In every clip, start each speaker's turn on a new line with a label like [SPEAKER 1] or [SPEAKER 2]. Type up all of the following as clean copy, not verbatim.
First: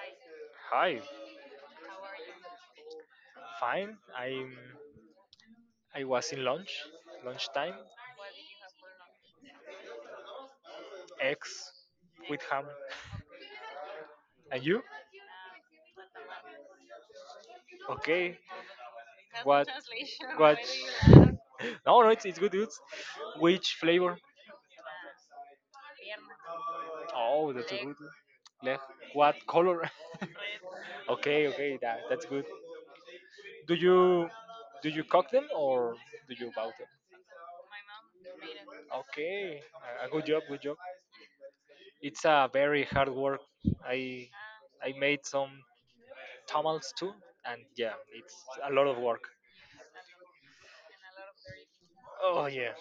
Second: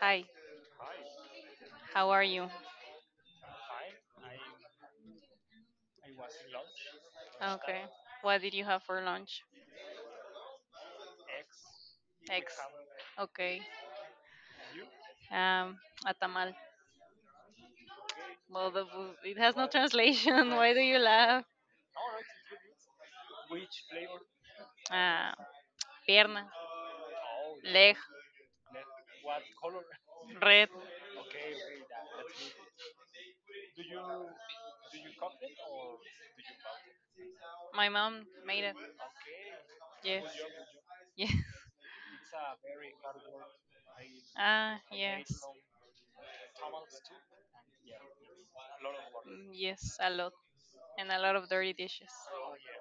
[SPEAKER 1] Hi,
[SPEAKER 2] Hi,
[SPEAKER 1] how are you?
[SPEAKER 2] fine. I'm. I was in lunch, lunchtime,
[SPEAKER 1] Okay. What did you have for lunch?
[SPEAKER 2] eggs with
[SPEAKER 1] Eggs.
[SPEAKER 2] ham.
[SPEAKER 1] Okay.
[SPEAKER 2] And you?
[SPEAKER 1] Um, a tamal.
[SPEAKER 2] Okay.
[SPEAKER 1] Well, the food, it has no
[SPEAKER 2] What?
[SPEAKER 1] translation.
[SPEAKER 2] What?
[SPEAKER 1] Why do you
[SPEAKER 2] No,
[SPEAKER 1] laugh?
[SPEAKER 2] no, it's good. It's which flavor?
[SPEAKER 1] Uh, pierna,
[SPEAKER 2] Oh, that's a good.
[SPEAKER 1] leg,
[SPEAKER 2] Leg. What color?
[SPEAKER 1] red.
[SPEAKER 2] Okay, okay, that's good. Do you do you cook them or do you buy them?
[SPEAKER 1] My mom made it.
[SPEAKER 2] Okay, a
[SPEAKER 1] Yes.
[SPEAKER 2] good job, good job.
[SPEAKER 1] Yes.
[SPEAKER 2] It's a very hard work. I
[SPEAKER 1] Ah,
[SPEAKER 2] I made
[SPEAKER 1] yes.
[SPEAKER 2] some tamales too, and yeah, it's a lot of work.
[SPEAKER 1] Mm, yes, a lot. And a lot of dirty dishes.
[SPEAKER 2] Oh yeah,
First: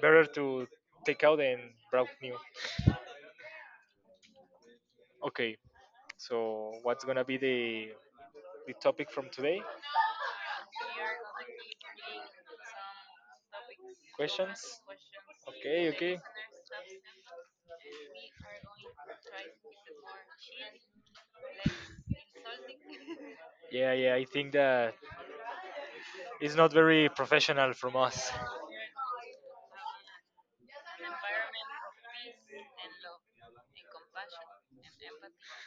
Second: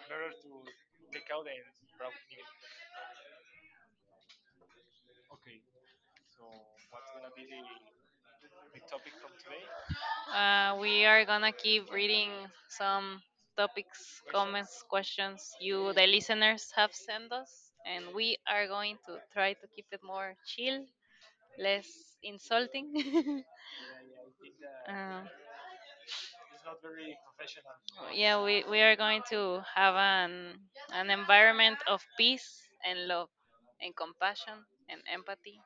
[SPEAKER 2] better to take out and browse new. Okay, so what's gonna be the topic from today?
[SPEAKER 1] We are gonna keep reading some topics,
[SPEAKER 2] Questions?
[SPEAKER 1] comments, questions
[SPEAKER 2] Okay,
[SPEAKER 1] you, the
[SPEAKER 2] okay.
[SPEAKER 1] listeners, have sent us, and we are going to try to keep it more chill, less insulting.
[SPEAKER 2] Yeah, yeah. I think that
[SPEAKER 1] Uh,
[SPEAKER 2] it's not very professional from us.
[SPEAKER 1] yeah, we are going to have an environment of peace and love and compassion and empathy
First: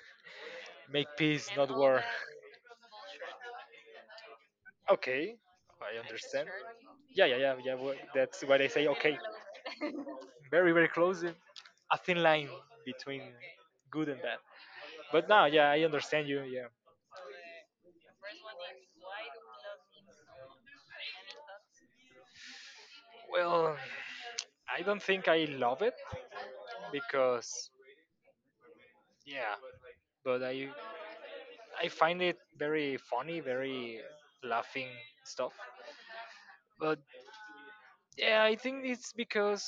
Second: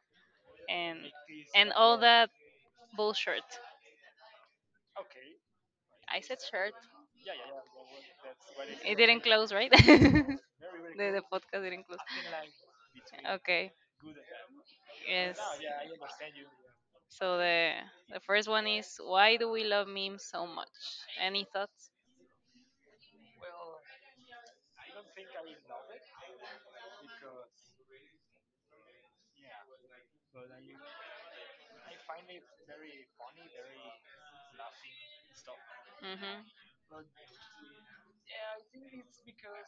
[SPEAKER 1] and
[SPEAKER 2] Make peace, not
[SPEAKER 1] and all
[SPEAKER 2] war.
[SPEAKER 1] that bullshit.
[SPEAKER 2] Okay, I
[SPEAKER 1] I said
[SPEAKER 2] understand.
[SPEAKER 1] shirt.
[SPEAKER 2] Yeah, yeah, yeah, yeah. That's what I say.
[SPEAKER 1] It
[SPEAKER 2] Okay.
[SPEAKER 1] didn't close, right? the,
[SPEAKER 2] Very very
[SPEAKER 1] the
[SPEAKER 2] close,
[SPEAKER 1] podcast didn't
[SPEAKER 2] a
[SPEAKER 1] close.
[SPEAKER 2] thin line between
[SPEAKER 1] Okay.
[SPEAKER 2] good and bad. But
[SPEAKER 1] Yes.
[SPEAKER 2] now, yeah, I understand you. Yeah,
[SPEAKER 1] So the first one is why do we love memes so much? Any thoughts?
[SPEAKER 2] well, I don't think I love it, because yeah. But I find it very funny, very laughing stuff.
[SPEAKER 1] Mhm.
[SPEAKER 2] But yeah, I think it's because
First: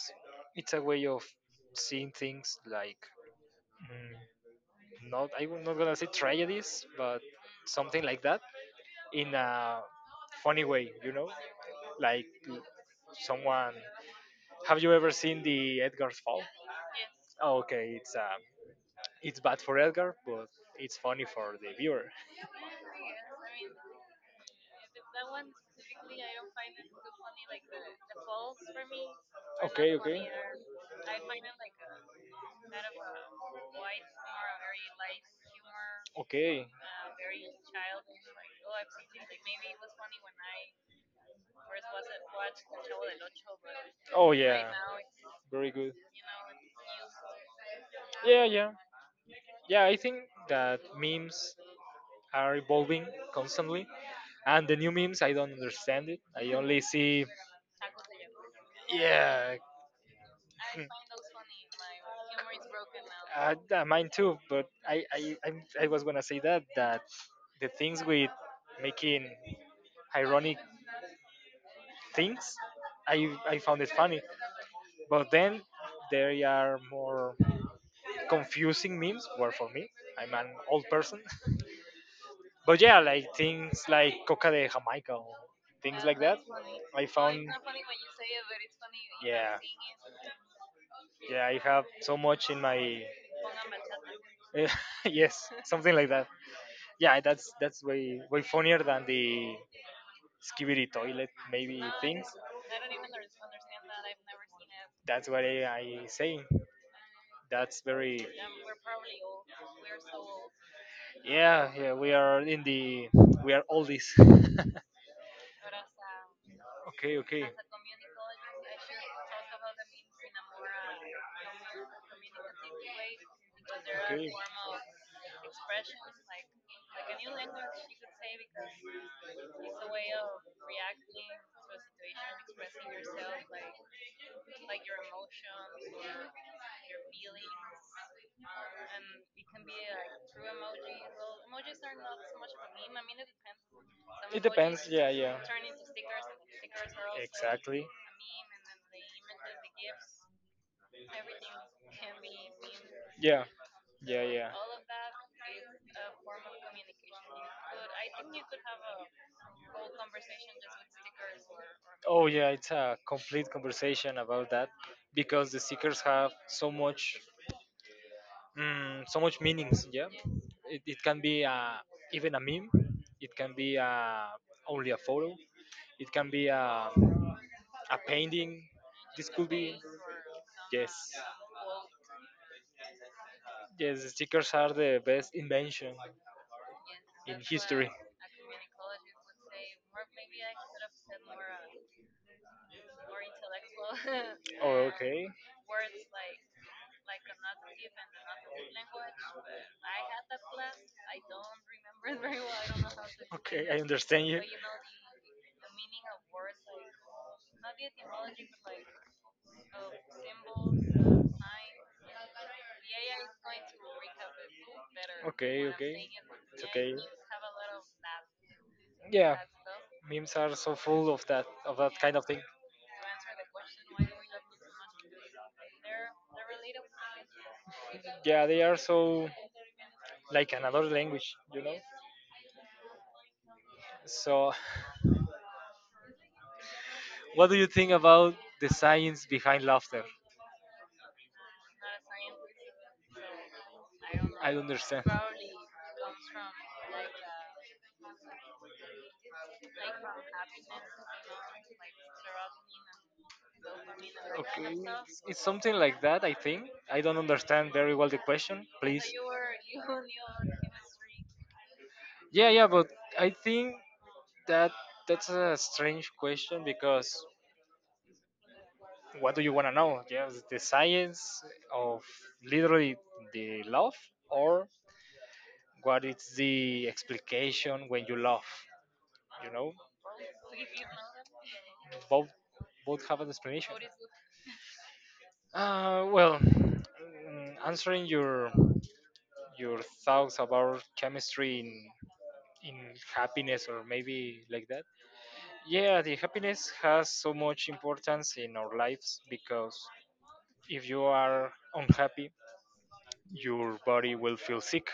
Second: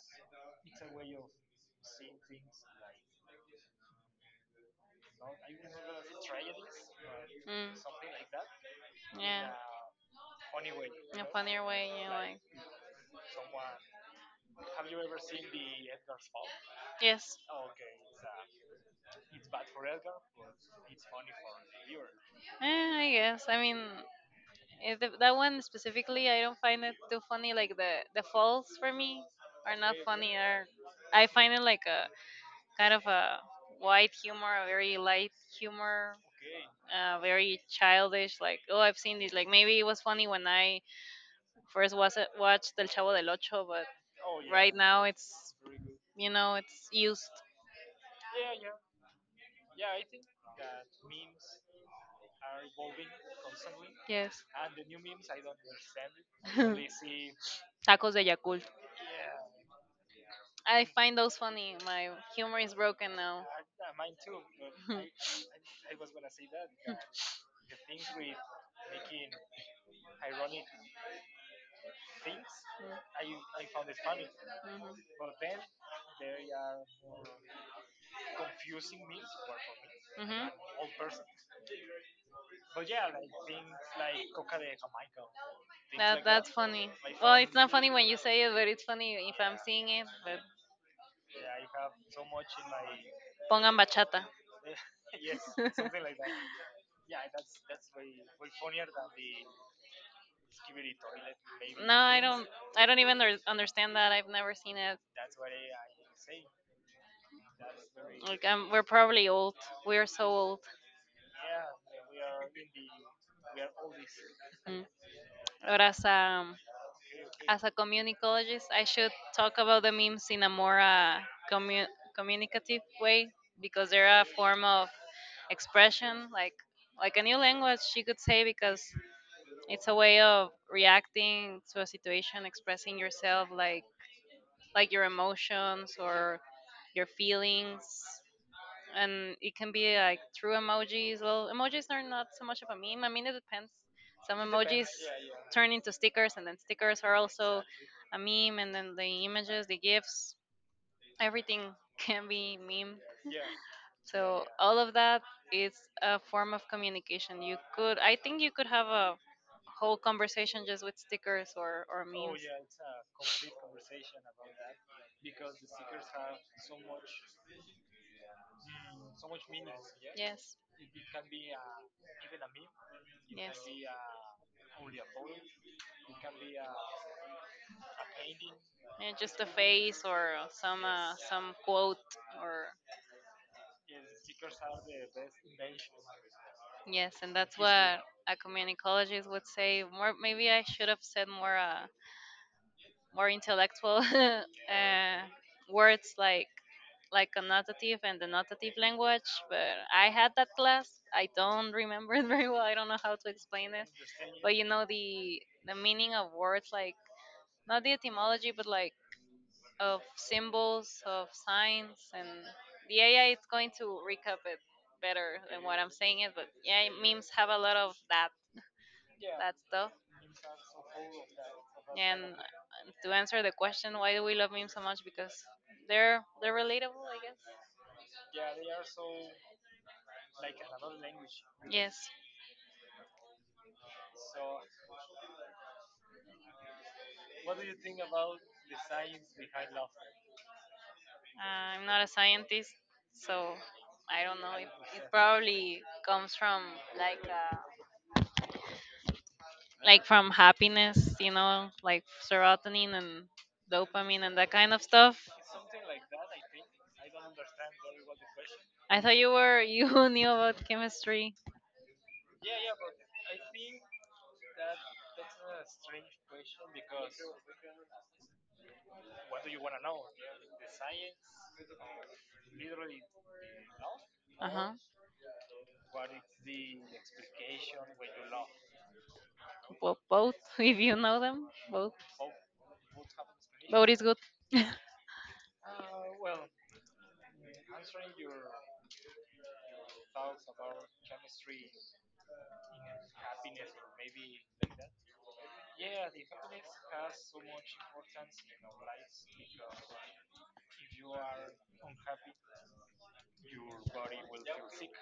[SPEAKER 2] it's a way of seeing things, like mm, not, I'm not gonna say tragedies but
[SPEAKER 1] Mm.
[SPEAKER 2] something like that, in
[SPEAKER 1] Yeah.
[SPEAKER 2] a funny way you
[SPEAKER 1] In a
[SPEAKER 2] know
[SPEAKER 1] funnier way, you know,
[SPEAKER 2] Like
[SPEAKER 1] like
[SPEAKER 2] someone, have you ever seen the Edgar's Fall?
[SPEAKER 1] yes.
[SPEAKER 2] Oh, okay, it's bad for Edgar, but it's funny for the viewer.
[SPEAKER 1] I guess. I mean, that one specifically, I don't find it too funny. Like the falls for me are
[SPEAKER 2] Okay,
[SPEAKER 1] not
[SPEAKER 2] okay,
[SPEAKER 1] funny. Are I find it like a kind of a white humor, a very light humor,
[SPEAKER 2] okay.
[SPEAKER 1] very childish. Like oh, I've seen this. Like maybe it was funny when I first was watched El Chavo del Ocho, but
[SPEAKER 2] Oh yeah,
[SPEAKER 1] right now it's
[SPEAKER 2] very good.
[SPEAKER 1] you know it's used.
[SPEAKER 2] Yeah, yeah, yeah. I think that memes are evolving constantly,
[SPEAKER 1] Yes.
[SPEAKER 2] and the new memes I don't understand it. I only see.
[SPEAKER 1] Tacos de Yakult.
[SPEAKER 2] Yeah,
[SPEAKER 1] I find those funny. My humor is broken now.
[SPEAKER 2] mine too. But I I i I was gonna say that the things with making ironic things, I found it funny.
[SPEAKER 1] Mhm.
[SPEAKER 2] But then there are more confusing memes were for me. I'm
[SPEAKER 1] Mhm.
[SPEAKER 2] an old person. But yeah, like things like coca de jamaica or things like
[SPEAKER 1] That
[SPEAKER 2] that,
[SPEAKER 1] that's funny.
[SPEAKER 2] I
[SPEAKER 1] Well,
[SPEAKER 2] found.
[SPEAKER 1] it's not funny when you say it, but it's funny if I'm
[SPEAKER 2] Yeah,
[SPEAKER 1] seeing it. But
[SPEAKER 2] yeah, I have so much in my.
[SPEAKER 1] pongan bachata.
[SPEAKER 2] Yes, something like that. Yeah, that's way way funnier than the skibidi toilet maybe
[SPEAKER 1] No, I
[SPEAKER 2] things.
[SPEAKER 1] don't. I don't even understand that. I've never seen it.
[SPEAKER 2] That's what I saying. That's very.
[SPEAKER 1] Like I we're probably old. We're so old.
[SPEAKER 2] Yeah, yeah, we are in the. We are all this. Okay,
[SPEAKER 1] Mm. But
[SPEAKER 2] okay.
[SPEAKER 1] as a communicologist, I should talk about the memes in a more commu- communicative way because they're a
[SPEAKER 2] Okay.
[SPEAKER 1] form of expression, like a new language. You could say because it's a way of reacting to a situation, expressing yourself like your emotions or your feelings. And it can be like through emojis. Well, emojis are not so much of a meme. I mean, it depends. Some
[SPEAKER 2] It
[SPEAKER 1] emojis
[SPEAKER 2] depends. Yeah, yeah,
[SPEAKER 1] turn into stickers, and then stickers are also
[SPEAKER 2] exactly.
[SPEAKER 1] a meme, and then the images, the GIFs, everything can be meme.
[SPEAKER 2] Yeah, yeah,
[SPEAKER 1] So
[SPEAKER 2] yeah.
[SPEAKER 1] all of that is a form of communication. You could, I think, you could have a whole conversation just with stickers or or,
[SPEAKER 2] Oh
[SPEAKER 1] memes.
[SPEAKER 2] yeah, it's a complete conversation about that, because the seekers have so much meanings. Yeah,
[SPEAKER 1] Yes,
[SPEAKER 2] it can be even a meme. It
[SPEAKER 1] yes.
[SPEAKER 2] can be only a photo. It can be a painting.
[SPEAKER 1] Yeah,
[SPEAKER 2] This
[SPEAKER 1] just a
[SPEAKER 2] could be.
[SPEAKER 1] face or some
[SPEAKER 2] Yes,
[SPEAKER 1] uh, some quote or
[SPEAKER 2] yes. Stickers are the best invention
[SPEAKER 1] yes, and
[SPEAKER 2] in
[SPEAKER 1] that's
[SPEAKER 2] history.
[SPEAKER 1] what a communicologist would say. More, maybe I should have said more. More intellectual
[SPEAKER 2] Oh,
[SPEAKER 1] uh,
[SPEAKER 2] okay,
[SPEAKER 1] words like connotative and denotative language, but I had that class. I don't remember it very well. I don't know how to explain
[SPEAKER 2] okay. I
[SPEAKER 1] it,
[SPEAKER 2] understand you.
[SPEAKER 1] but you know the meaning of words, like not the etymology but like of symbols, of signs. And the AI is going to recap it better than
[SPEAKER 2] Okay,
[SPEAKER 1] what I'm
[SPEAKER 2] okay.
[SPEAKER 1] saying it. But
[SPEAKER 2] It's
[SPEAKER 1] yeah,
[SPEAKER 2] okay.
[SPEAKER 1] memes have a lot of that.
[SPEAKER 2] Yeah,
[SPEAKER 1] That's tough.
[SPEAKER 2] memes are so full of that kind
[SPEAKER 1] And
[SPEAKER 2] of thing.
[SPEAKER 1] to answer the question, why do we love memes so much? Because they're relatable, I guess.
[SPEAKER 2] Yeah, they are so like another language.
[SPEAKER 1] Yes,
[SPEAKER 2] So, what do you think about the science behind laughter?
[SPEAKER 1] I'm not a scientist, so I don't know. It
[SPEAKER 2] Understand.
[SPEAKER 1] probably comes from like uh, like from happiness, you know, like serotonin and dopamine and that kind of
[SPEAKER 2] Okay,
[SPEAKER 1] stuff.
[SPEAKER 2] it's something like that, I think. I don't understand very well the question,
[SPEAKER 1] I
[SPEAKER 2] please.
[SPEAKER 1] thought you were you knew about chemistry.
[SPEAKER 2] Yeah, yeah, but I think that that's a strange question because what do you want to know? Yes, the science of literally the love,
[SPEAKER 1] Uh huh.
[SPEAKER 2] or what is the explication when you love? You know,
[SPEAKER 1] Well, both if you know them, both
[SPEAKER 2] both both have an explanation.
[SPEAKER 1] both is good.
[SPEAKER 2] Well, answering your thoughts about chemistry in happiness or maybe like that. Yeah, the happiness has so much importance in our lives, because if you are unhappy your body will feel sick,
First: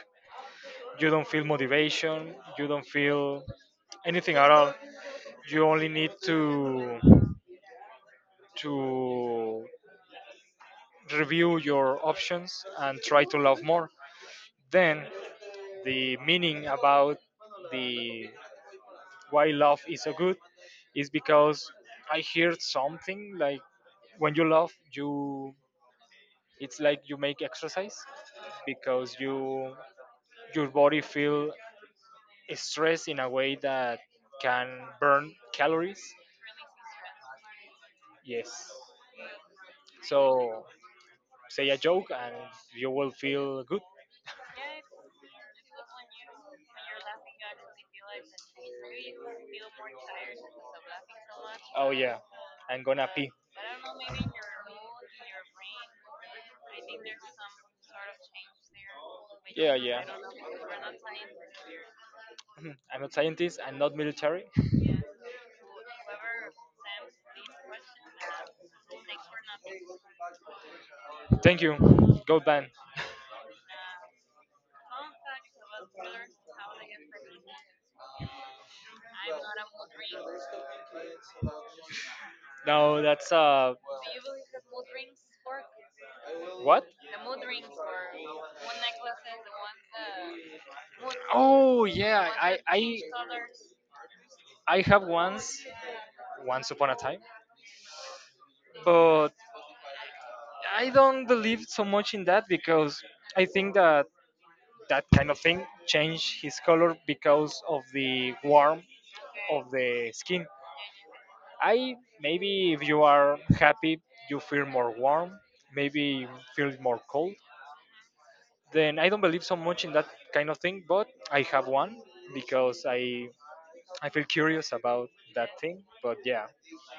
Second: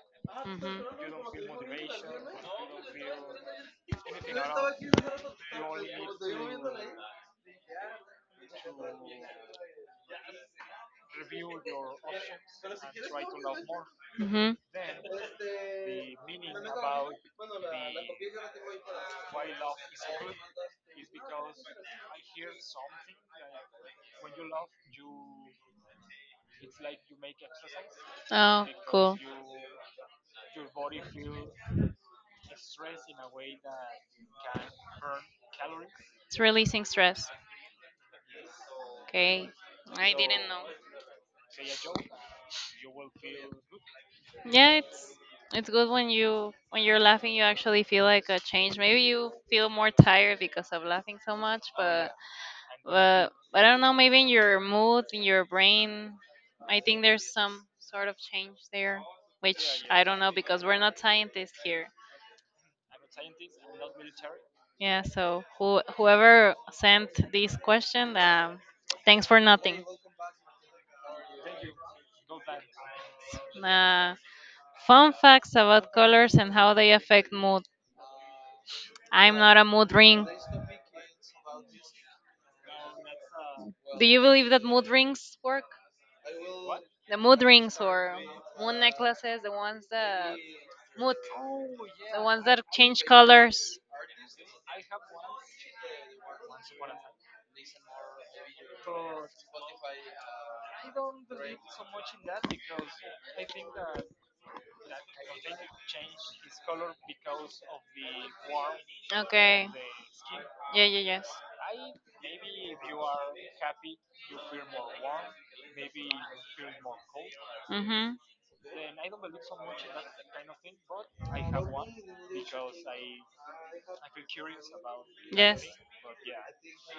[SPEAKER 2] you don't feel motivation, you don't feel
[SPEAKER 1] Mm-hmm.
[SPEAKER 2] anything at all, you only need to review your options and try to love more.
[SPEAKER 1] Mm-hmm.
[SPEAKER 2] Then the meaning about the why love is so good is because I heard something like when you laugh, you it's like you make exercise,
[SPEAKER 1] Oh,
[SPEAKER 2] because
[SPEAKER 1] cool.
[SPEAKER 2] your body feel stress in a way that can burn calories.
[SPEAKER 1] It's releasing stress.
[SPEAKER 2] Yes.
[SPEAKER 1] Okay. I didn't know.
[SPEAKER 2] So say a joke and you will feel good.
[SPEAKER 1] Yeah, it's good when you're laughing you actually feel like a change. Maybe you feel more tired because of laughing so much,
[SPEAKER 2] Oh
[SPEAKER 1] but
[SPEAKER 2] yeah, I'm gonna pee.
[SPEAKER 1] but I don't know, maybe in your mood, in your brain, I think there's some sort of change there,
[SPEAKER 2] Yeah,
[SPEAKER 1] which
[SPEAKER 2] yeah.
[SPEAKER 1] I don't know because we're not scientists here.
[SPEAKER 2] I'm a scientist. I'm not military.
[SPEAKER 1] Yeah, so whoever sent this question, thanks for nothing.
[SPEAKER 2] Thank you. Gold band.
[SPEAKER 1] Uh, Fun facts about colors and how they affect mood. I'm not a mood ring.
[SPEAKER 2] No, that's
[SPEAKER 1] Do you believe that mood rings work?
[SPEAKER 2] what?
[SPEAKER 1] The mood rings or moon necklaces, mood,
[SPEAKER 2] Oh
[SPEAKER 1] the
[SPEAKER 2] yeah,
[SPEAKER 1] ones
[SPEAKER 2] I
[SPEAKER 1] that
[SPEAKER 2] I
[SPEAKER 1] change colors.
[SPEAKER 2] I have once upon a time, but I don't believe so much in that, because I think that that kind of thing changed his color because of the warmth
[SPEAKER 1] Okay.
[SPEAKER 2] of the skin.
[SPEAKER 1] Yeah, yeah, yes.
[SPEAKER 2] I maybe if you are happy, you feel more warm. Maybe feel more cold.
[SPEAKER 1] Mhm.
[SPEAKER 2] Then I don't believe so much in that kind of thing, but I have one because I feel curious about that
[SPEAKER 1] Yes.
[SPEAKER 2] thing. But yeah,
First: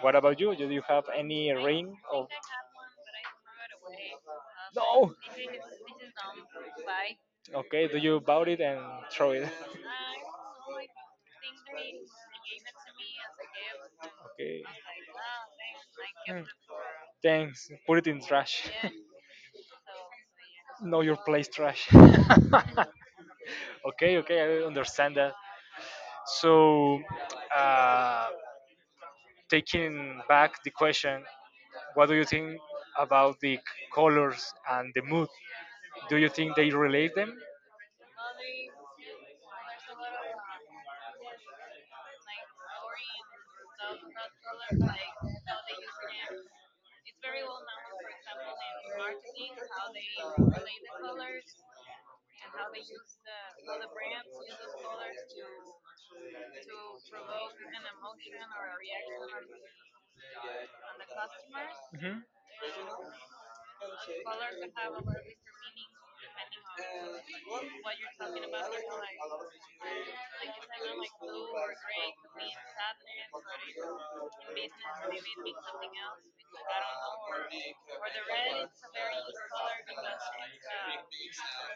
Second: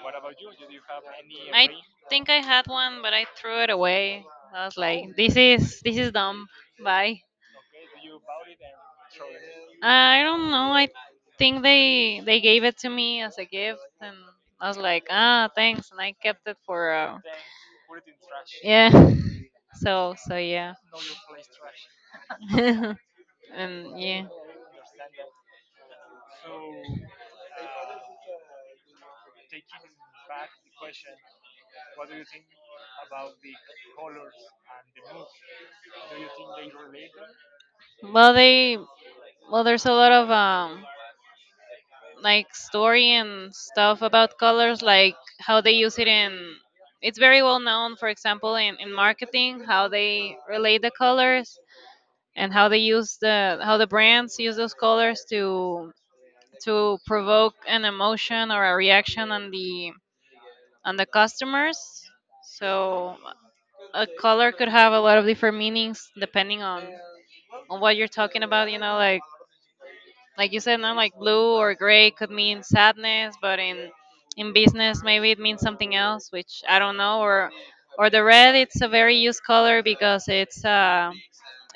[SPEAKER 2] what about you? Do you have any
[SPEAKER 1] I
[SPEAKER 2] ring? Or
[SPEAKER 1] think I had one, but I threw it away. I was like,
[SPEAKER 2] no?
[SPEAKER 1] this is dumb. Bye.
[SPEAKER 2] Okay, do you about it and throw it?
[SPEAKER 1] I don't know. I think they gave it to me as a gift, and
[SPEAKER 2] Okay,
[SPEAKER 1] I was like, ah, thanks, and I
[SPEAKER 2] hmm,
[SPEAKER 1] kept it for.
[SPEAKER 2] thanks. Put it in trash.
[SPEAKER 1] Yeah. So yeah.
[SPEAKER 2] Know your place trash.
[SPEAKER 1] And
[SPEAKER 2] Okay,
[SPEAKER 1] yeah.
[SPEAKER 2] okay, I understand that. So, uh, taking back the question, what do you think about the colors and the mood? Do you think they relate them?
[SPEAKER 1] Well, there's a lot of like story and stuff about colors, like how they use it in. It's very well known, for example, in marketing, how they relate the colors and how they use the how the brands use those colors to provoke an emotion or a reaction on the customers.
[SPEAKER 2] Hmm.
[SPEAKER 1] So a color could have a lot of different meanings depending on what you're talking about. You know, like you said, now like blue or gray could mean sadness, but in business maybe it means something else, which I don't know. Or the red, it's a very used color because it's uh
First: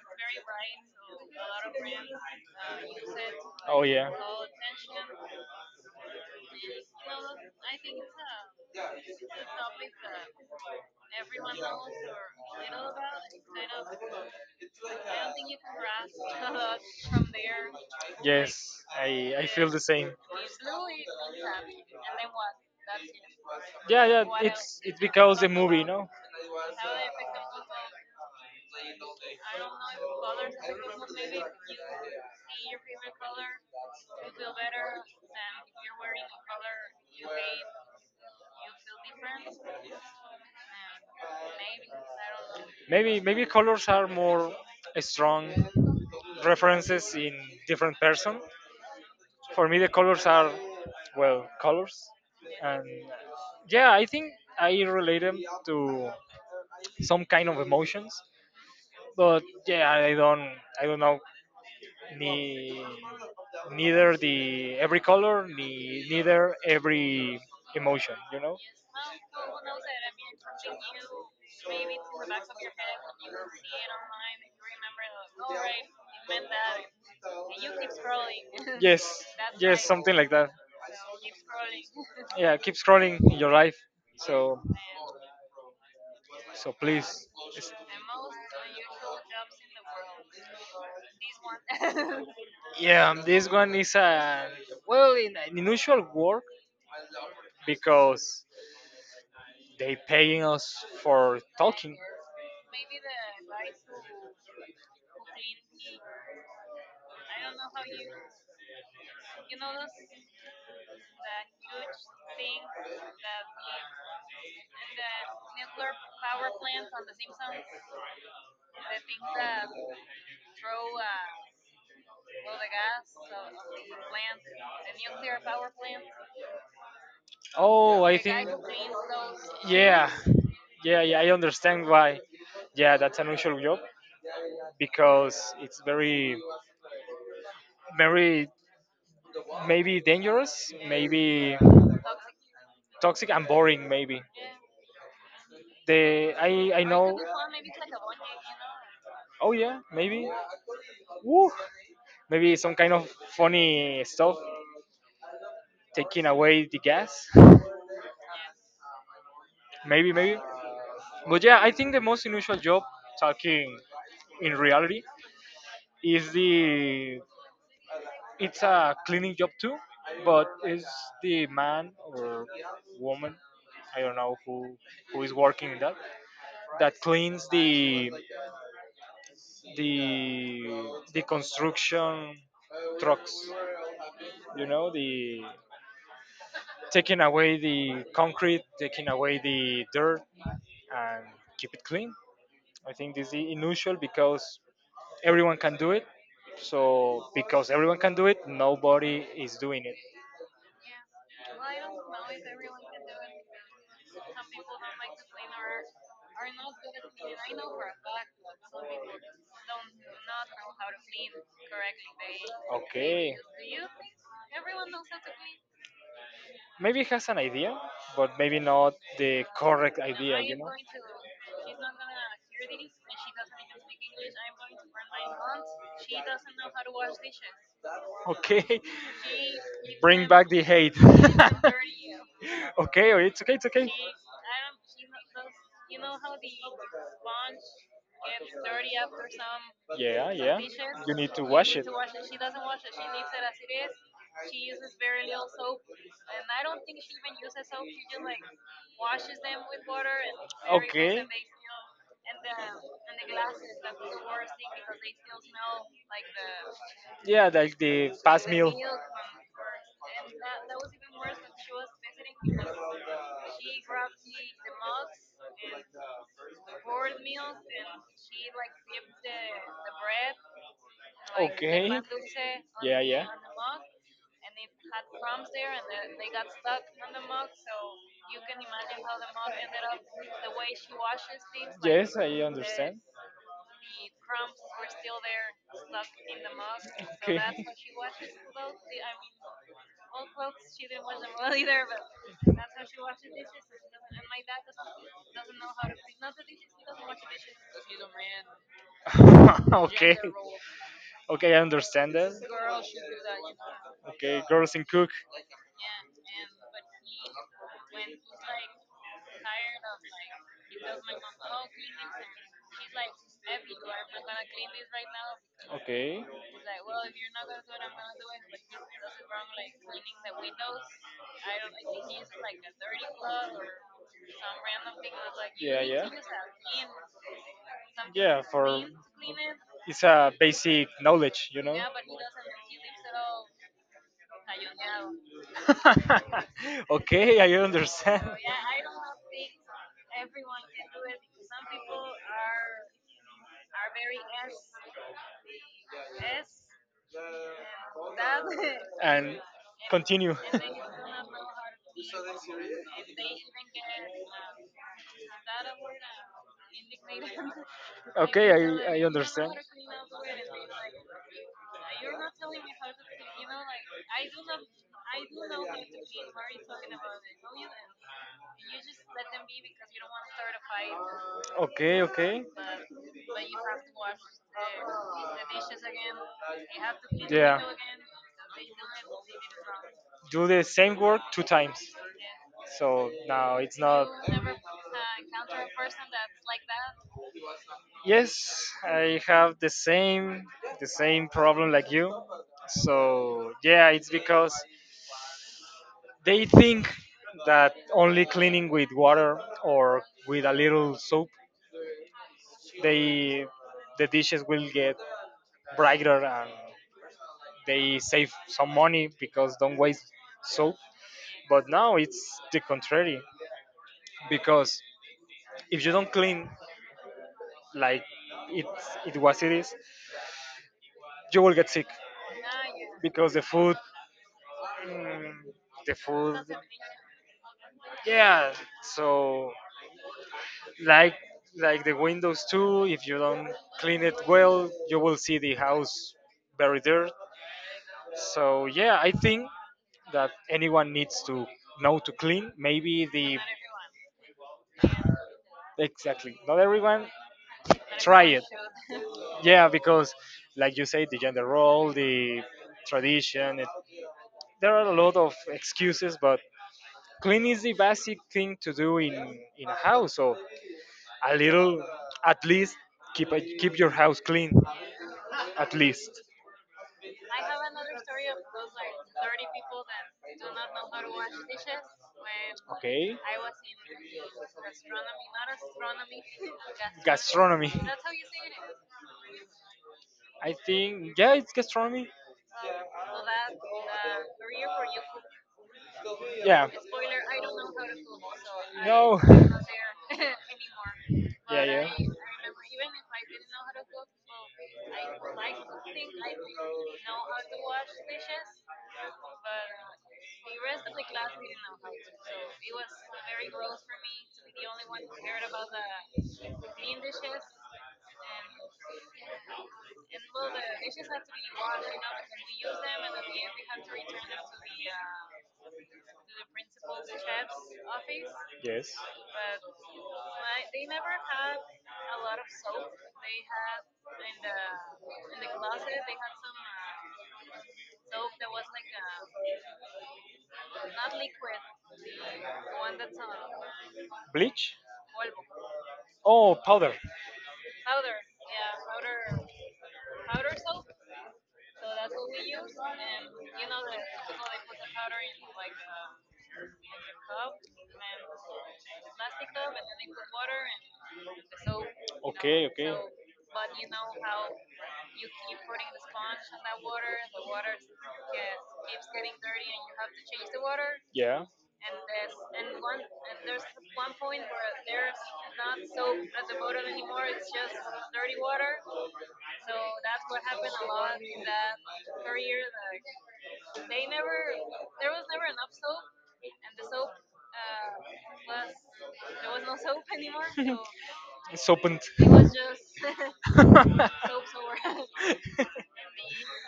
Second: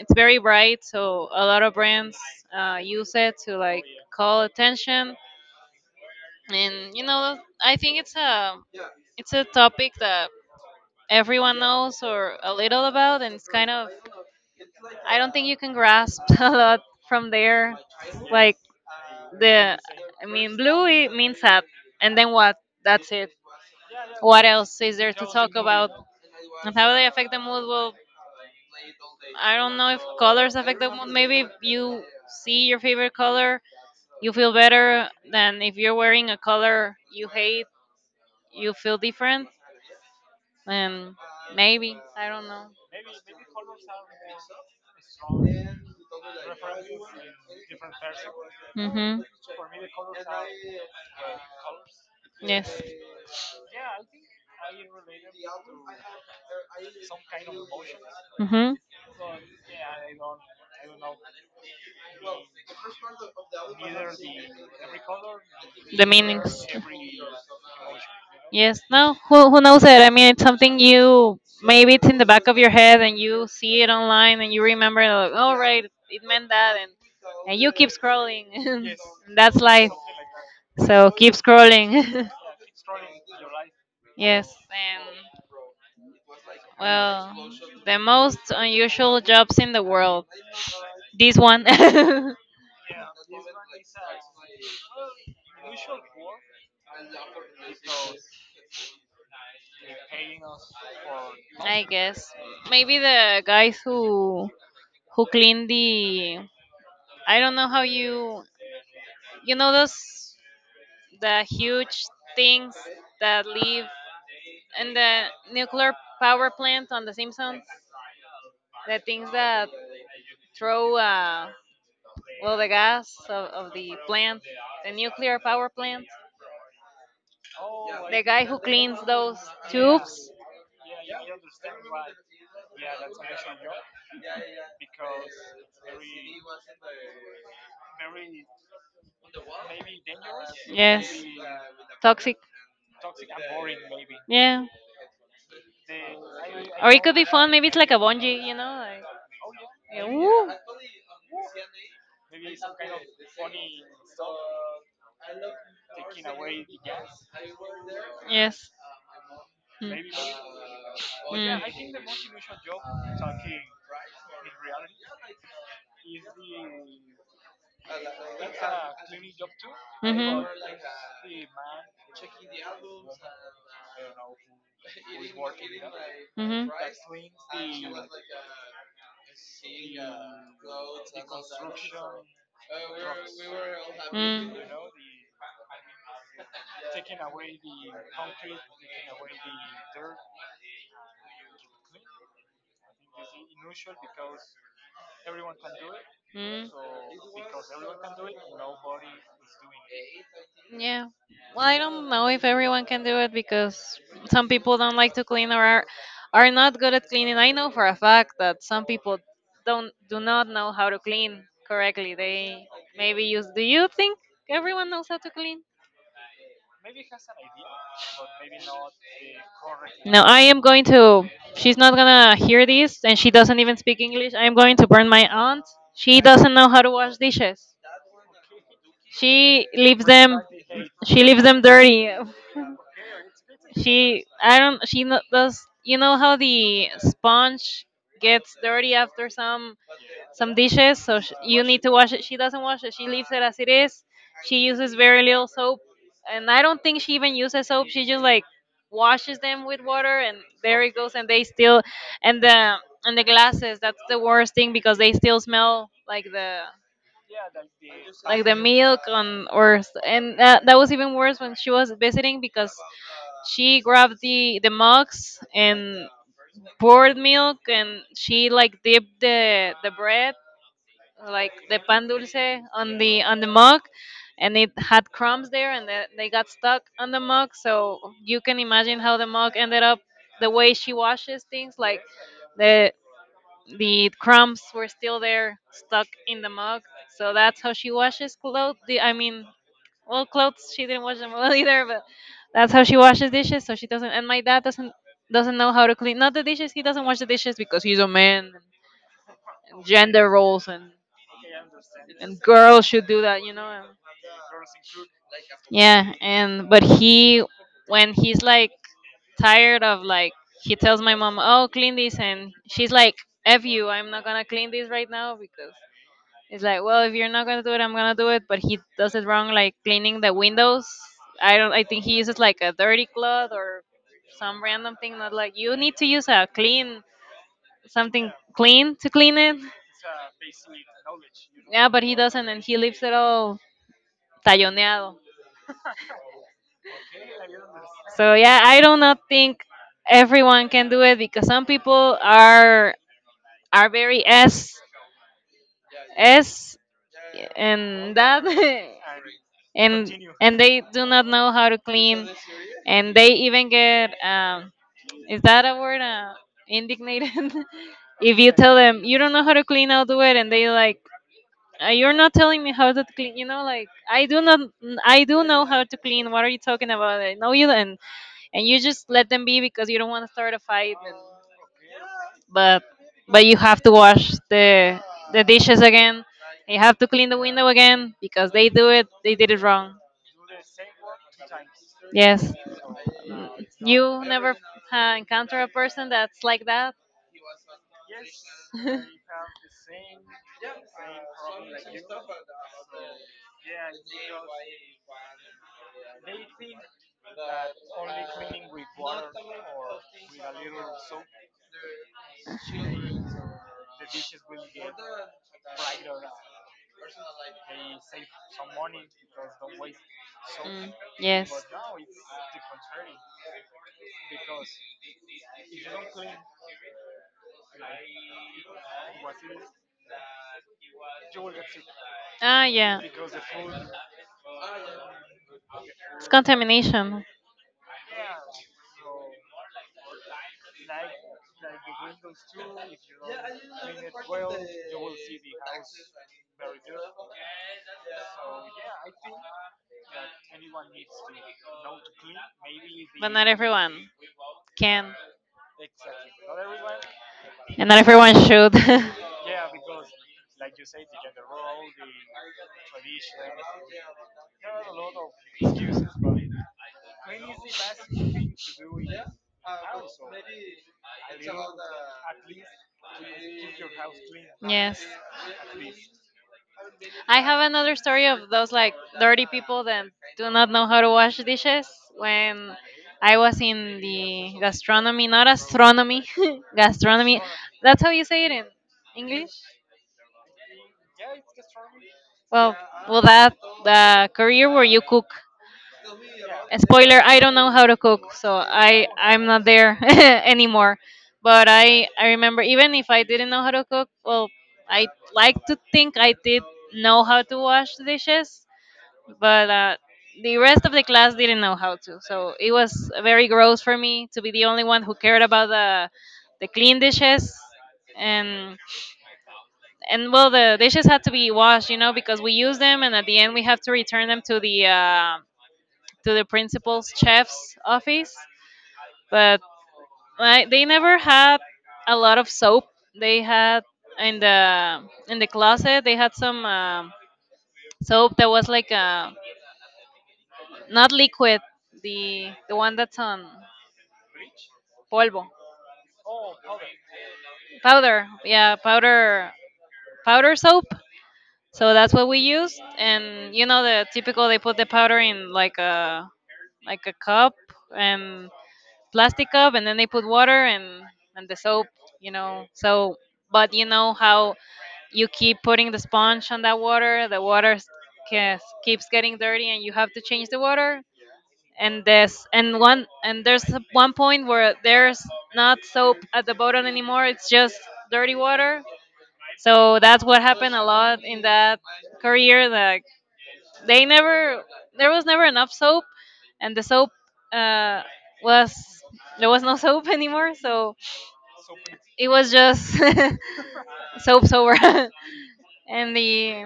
[SPEAKER 1] it's very bright, so a lot of brands use it to
[SPEAKER 2] Oh
[SPEAKER 1] like
[SPEAKER 2] yeah.
[SPEAKER 1] call attention. And you know, I think it's a topic that everyone knows or a little about, and it's kind of I don't think you can grasp a lot from there. Like
[SPEAKER 2] Yes, I I feel
[SPEAKER 1] the
[SPEAKER 2] the same.
[SPEAKER 1] I mean blue it means up and then what? That's it.
[SPEAKER 2] Yeah, yeah.
[SPEAKER 1] What else
[SPEAKER 2] It's
[SPEAKER 1] is there to
[SPEAKER 2] because the
[SPEAKER 1] talk
[SPEAKER 2] movie,
[SPEAKER 1] about?
[SPEAKER 2] no?
[SPEAKER 1] And how they affect the mood? Well, I don't know if colors affect the mood. Maybe if you see your favorite color, you feel better than if you're wearing a color you hate, you feel different. And maybe I don't know.
[SPEAKER 2] Maybe colors are more strong references in different person.
[SPEAKER 1] Mhm.
[SPEAKER 2] For me, the colors are well, colors,
[SPEAKER 1] Yes.
[SPEAKER 2] and yeah, I think I relate them to some kind of emotions.
[SPEAKER 1] Mhm.
[SPEAKER 2] But yeah, I don't know ni, neither the every color ni
[SPEAKER 1] The
[SPEAKER 2] neither
[SPEAKER 1] meanings.
[SPEAKER 2] every emotion. You know?
[SPEAKER 1] Yes, no, who knows it? I mean, it's something you maybe it's in the back of your head and you see it online and you remember, like, oh, right, it meant that, and, you keep scrolling. And
[SPEAKER 2] Yes,
[SPEAKER 1] that's
[SPEAKER 2] yes,
[SPEAKER 1] life.
[SPEAKER 2] something like that.
[SPEAKER 1] So keep scrolling.
[SPEAKER 2] Yeah, keep scrolling in your life.
[SPEAKER 1] Yes,
[SPEAKER 2] So
[SPEAKER 1] and
[SPEAKER 2] so please.
[SPEAKER 1] well,
[SPEAKER 2] It's-
[SPEAKER 1] the most unusual jobs in the world. This one.
[SPEAKER 2] Yeah, this one is a, well, in an unusual work, because they paying us for
[SPEAKER 1] I
[SPEAKER 2] talking.
[SPEAKER 1] guess. Maybe the guys who clean the I don't know how you know those the huge things that live in the nuclear power plant on the Simpsons. The things that throw well the gas of the plant, the nuclear power plant.
[SPEAKER 2] Oh, I
[SPEAKER 1] The guy
[SPEAKER 2] think
[SPEAKER 1] who cleans those
[SPEAKER 2] yeah.
[SPEAKER 1] tubes.
[SPEAKER 2] Yeah, yeah, I understand why. Yeah, that's an unusual job because it's very, very, maybe dangerous,
[SPEAKER 1] Yes.
[SPEAKER 2] maybe
[SPEAKER 1] Toxic.
[SPEAKER 2] toxic and boring. Maybe
[SPEAKER 1] Yeah.
[SPEAKER 2] the I
[SPEAKER 1] Or it could
[SPEAKER 2] know.
[SPEAKER 1] be fun. Maybe it's like a bungee, you know? Like,
[SPEAKER 2] Oh yeah,
[SPEAKER 1] yeah,
[SPEAKER 2] maybe.
[SPEAKER 1] woo.
[SPEAKER 2] Woo. Maybe some kind of funny stuff, taking away the gas.
[SPEAKER 1] Yes.
[SPEAKER 2] Maybe, maybe.
[SPEAKER 1] Mm.
[SPEAKER 2] But yeah, I think the most unusual job, talking in reality, is the it's a cleaning job too,
[SPEAKER 1] Mm.
[SPEAKER 2] but
[SPEAKER 1] Mhm.
[SPEAKER 2] it's the man or woman, I don't know who is working in that,
[SPEAKER 1] Mhm.
[SPEAKER 2] that cleans the the construction trucks. You know, the taking away the concrete, taking away the dirt, and keep it clean. I think this is unusual because everyone can do it.
[SPEAKER 1] Mm.
[SPEAKER 2] So because everyone can do it, nobody is doing it.
[SPEAKER 1] Mm. Yeah. Well, I don't know if everyone can do it because some people don't like to clean or are not good at cleaning. I know for a fact that some people don't do not know how to clean correctly. They maybe use. Do you think everyone knows how to clean?
[SPEAKER 2] Maybe he has an idea, but maybe not the correct.
[SPEAKER 1] No, I am going to. She's not gonna hear this, and she doesn't even speak English. I am going to burn my aunt. She doesn't know how to wash dishes.
[SPEAKER 2] Okay.
[SPEAKER 1] She leaves them.
[SPEAKER 2] Hate.
[SPEAKER 1] She leaves them dirty.
[SPEAKER 2] Okay, oh, it's okay, it's.
[SPEAKER 1] She, I don't, she does. You know how the sponge gets dirty after some dishes, so sh you need to wash it. She doesn't wash it. She leaves it as it is. She uses very little soap, and I don't think she even uses soap. She just like washes them with water, and there it goes. And they still, and the glasses. That's the worst thing because they still smell like the
[SPEAKER 2] Yeah, like the
[SPEAKER 1] like the milk and or and that, was even worse when she was visiting because she grabbed the mugs and poured milk and she like dipped the bread like the pan dulce on the mug and it had crumbs there and they got stuck on the mug, so you can imagine how the mug ended up the way she washes things, like
[SPEAKER 2] wishy.
[SPEAKER 1] the the crumbs were still there stuck in the mug. So that's how she washes clothes I mean well clothes she didn't wash them well either, but that's how she washes dishes, so she doesn't. And my dad doesn't know how to clean, not the dishes. He doesn't wash the dishes because he's a man and
[SPEAKER 2] Okay.
[SPEAKER 1] gender
[SPEAKER 2] That's.
[SPEAKER 1] roles,
[SPEAKER 2] Okay, I understand that.
[SPEAKER 1] and girls should do that, you know, and,
[SPEAKER 2] Okay, girls in cook.
[SPEAKER 1] yeah, and but he, when he's like tired of like, he tells my mom, oh clean this, and she's like, f you, I'm not gonna clean this right now because
[SPEAKER 2] Okay. I don't.
[SPEAKER 1] it's like, well, if you're not gonna do it, I'm gonna do it. But he does it wrong, like cleaning the windows. I don't. I think he uses like a dirty cloth or some random thing. Not like you need to use a clean something clean to clean it.
[SPEAKER 2] It's a basic knowledge, you.
[SPEAKER 1] Yeah, but he doesn't, and he leaves it all talloneado.
[SPEAKER 2] Okay, I understand.
[SPEAKER 1] So yeah, I do not think everyone can do it because some people are very s s and that
[SPEAKER 2] And
[SPEAKER 1] and Continue.
[SPEAKER 2] continue.
[SPEAKER 1] And they do not know how to clean and they even get is that a word indignated. If you
[SPEAKER 2] Okay,
[SPEAKER 1] tell
[SPEAKER 2] I
[SPEAKER 1] them, "You don't know
[SPEAKER 2] understand.
[SPEAKER 1] how to clean, I'll do it," and they like, You're not telling me how to clean, like I do not I do know how to clean. What are you talking about? I know you." And you just let them be because you don't want to start a fight, and,
[SPEAKER 2] Okay, okay.
[SPEAKER 1] but you have to wash the dishes again, you have to clean the
[SPEAKER 2] Yeah.
[SPEAKER 1] window again because they did it wrong.
[SPEAKER 2] Do the same work two times.
[SPEAKER 1] Yes.
[SPEAKER 2] So now it's not.
[SPEAKER 1] You never encounter a person that's like that?
[SPEAKER 2] Yes, I have the same problem like you. So yeah, it's because they think that only cleaning with water or with a little soap, they the dishes will get brighter and they save some money because don't waste soap.
[SPEAKER 1] Mm, yes.
[SPEAKER 2] But now it's the contrary, because if you don't clean, like it it is you will get sick,
[SPEAKER 1] Ah, yeah.
[SPEAKER 2] because mm, the
[SPEAKER 1] It's
[SPEAKER 2] food
[SPEAKER 1] contamination,
[SPEAKER 2] yeah. So like like the windows too, if you don't clean it well, you will see the house very dirty. So yeah, I think that anyone needs to know to clean. Maybe
[SPEAKER 1] but
[SPEAKER 2] the.
[SPEAKER 1] not everyone can,
[SPEAKER 2] Exactly, not everyone
[SPEAKER 1] and not
[SPEAKER 2] try
[SPEAKER 1] everyone
[SPEAKER 2] it.
[SPEAKER 1] should.
[SPEAKER 2] Yeah, because like you say, the gender role, the tradition. It, there are a lot of excuses, but clean is the basic thing to do in a house. So a little, at least keep your house clean,
[SPEAKER 1] Yes.
[SPEAKER 2] at least.
[SPEAKER 1] I have another story of those like dirty people that do not know how to wash dishes. When
[SPEAKER 2] Okay,
[SPEAKER 1] I was in the gastronomy, not astronomy, gastronomy.
[SPEAKER 2] astronomy.
[SPEAKER 1] That's how you say it in English.
[SPEAKER 2] I think yeah, it's gastronomy.
[SPEAKER 1] Well, well, that the career where you cook.
[SPEAKER 2] Yeah.
[SPEAKER 1] Spoiler: I don't know how to cook, so I
[SPEAKER 2] No.
[SPEAKER 1] I'm not there anymore. But I remember, even if I didn't know how to cook, well, I like to think I did know how to wash dishes, but the rest of the class didn't know how to. So it was very gross for me to be the only one who cared about the clean dishes, and. and well, the dishes had to be washed, you know, because we use them and at the end we have to return them to the principal's chef's office.
[SPEAKER 2] Yes.
[SPEAKER 1] But like, they never had a lot of soap. They had in the closet, they had some soap that was like not liquid, the one that's on
[SPEAKER 2] Bleach.
[SPEAKER 1] polvo,
[SPEAKER 2] Oh, powder.
[SPEAKER 1] powder, yeah, powder, powder soap. So that's what we used, and you know the typical, they put the powder in like a cup, and plastic cup, and then they put water and the soap, you
[SPEAKER 2] Okay.
[SPEAKER 1] know.
[SPEAKER 2] Okay.
[SPEAKER 1] So, but you know how you keep putting the sponge on that water, the keeps getting dirty, and you have to change the water.
[SPEAKER 2] Yeah.
[SPEAKER 1] And this and one and there's one point where there's not soap at the bottom anymore; it's just dirty water. So that's what happened a lot in that career. They never. There was never enough soap, and the soap uh, was there was no soap anymore. So
[SPEAKER 2] It's opened.
[SPEAKER 1] it was just soap over, and the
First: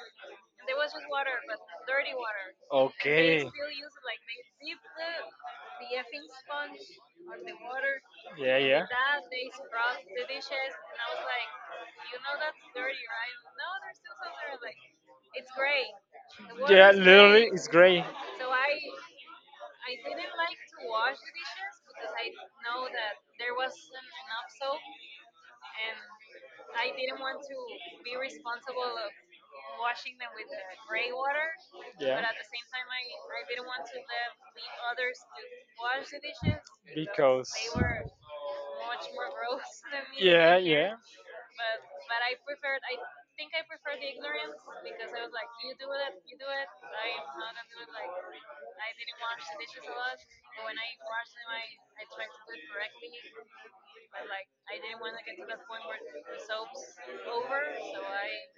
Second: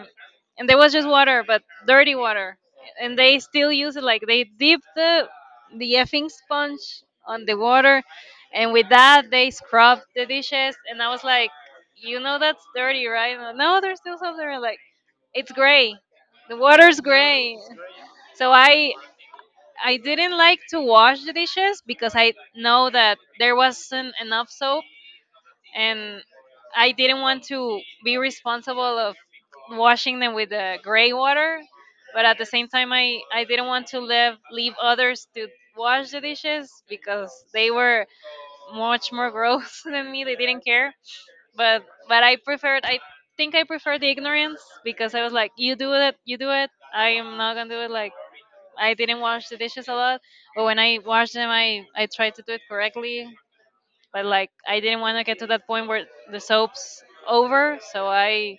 [SPEAKER 1] and there was just water, but dirty water,
[SPEAKER 2] And
[SPEAKER 1] and they
[SPEAKER 2] they
[SPEAKER 1] still use it. Like they dip the effing sponge on the water,
[SPEAKER 2] the. Yeah,
[SPEAKER 1] and
[SPEAKER 2] yeah.
[SPEAKER 1] with that they scrub the dishes, and I was like, "You know that's dirty, right?" And, no, there's still something like, it's gray. The water's
[SPEAKER 2] Great,
[SPEAKER 1] gray.
[SPEAKER 2] it's great.
[SPEAKER 1] So I didn't like to wash the dishes because I know that there wasn't enough soap, and I didn't want to be responsible of washing them with the gray water. But at the same time, I didn't want to leave, leave others to wash the dishes because
[SPEAKER 2] Because
[SPEAKER 1] they were much more gross than me. They
[SPEAKER 2] care
[SPEAKER 1] didn't care.
[SPEAKER 2] yeah.
[SPEAKER 1] But I preferred, I think I preferred the ignorance because I was like, you do it, you do it. I am not going to do it. Like, I didn't wash the dishes a lot, but when I washed them, I tried to do it correctly. But like, I didn't want to get to that point where the soap's over, so I,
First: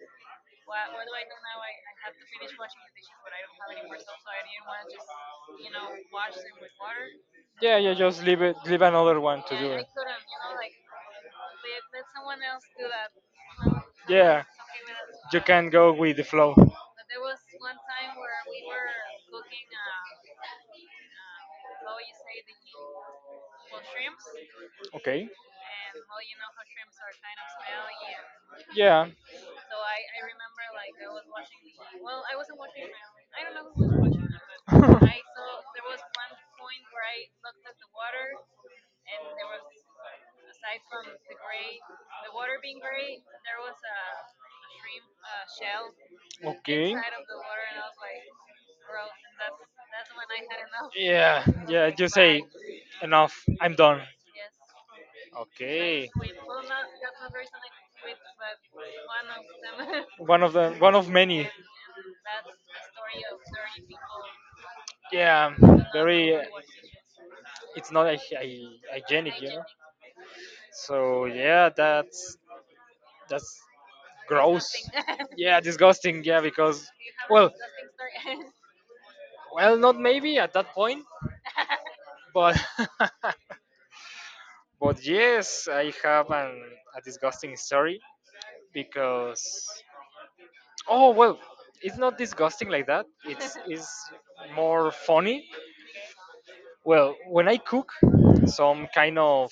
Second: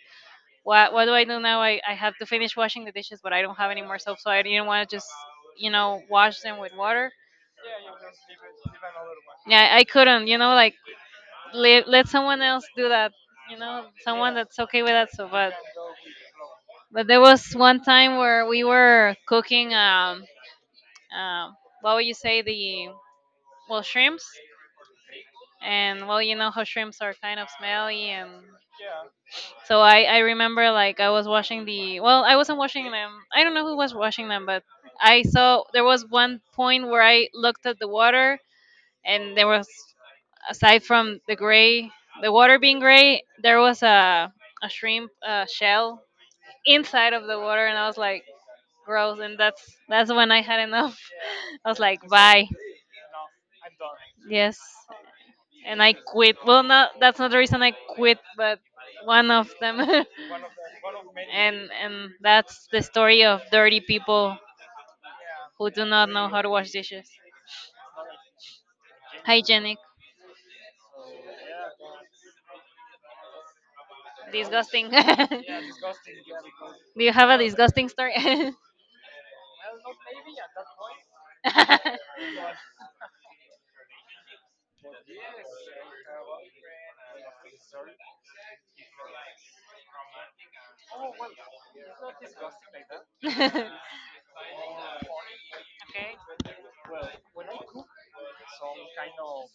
[SPEAKER 1] what do I do now? I have to finish washing the dishes, but I don't have any more soap, so I didn't want to just, you know, wash them with water.
[SPEAKER 2] Yeah, yeah. Just leave it. Leave another one
[SPEAKER 1] Yeah,
[SPEAKER 2] do.
[SPEAKER 1] I couldn't, you know, like let, let someone else do that. You know, someone that's okay with that. So,
[SPEAKER 2] You
[SPEAKER 1] but
[SPEAKER 2] can go with the flow.
[SPEAKER 1] there was one time where we were cooking um what would you say, the well shrimps.
[SPEAKER 2] Okay.
[SPEAKER 1] And well, you know how shrimps are kind of smelly, and
[SPEAKER 2] Yeah.
[SPEAKER 1] so I remember, like, I was washing the, well, I wasn't washing them, I don't know who was washing them, but
[SPEAKER 2] I
[SPEAKER 1] I saw there was one point where I looked at the water, and there was, aside from the water being gray, there was a shrimp shell
[SPEAKER 2] looked.
[SPEAKER 1] inside of the water, and I was like, gross, and that's when I had enough.
[SPEAKER 2] Yeah,
[SPEAKER 1] I was
[SPEAKER 2] yeah,
[SPEAKER 1] like,
[SPEAKER 2] you say
[SPEAKER 1] bye.
[SPEAKER 2] enough. I'm done.
[SPEAKER 1] Yes. And I
[SPEAKER 2] Okay.
[SPEAKER 1] quit. Well, not that's not the reason I quit, but one of them.
[SPEAKER 2] One of many.
[SPEAKER 1] And that's the story of dirty people
[SPEAKER 2] Yeah,
[SPEAKER 1] who do not know
[SPEAKER 2] very.
[SPEAKER 1] how to wash dishes.
[SPEAKER 2] It's not a hygienic.
[SPEAKER 1] Hygienic,
[SPEAKER 2] So yeah, that's gross.
[SPEAKER 1] disgusting.
[SPEAKER 2] Yeah,
[SPEAKER 1] Do
[SPEAKER 2] disgusting. Yeah, because
[SPEAKER 1] you have a
[SPEAKER 2] well,
[SPEAKER 1] disgusting story?
[SPEAKER 2] well, not maybe at that point, but but yes, I have a disgusting story, because. Oh well, it's not disgusting like that. It's is more funny.
[SPEAKER 1] Okay.
[SPEAKER 2] Well, when I cook some kind of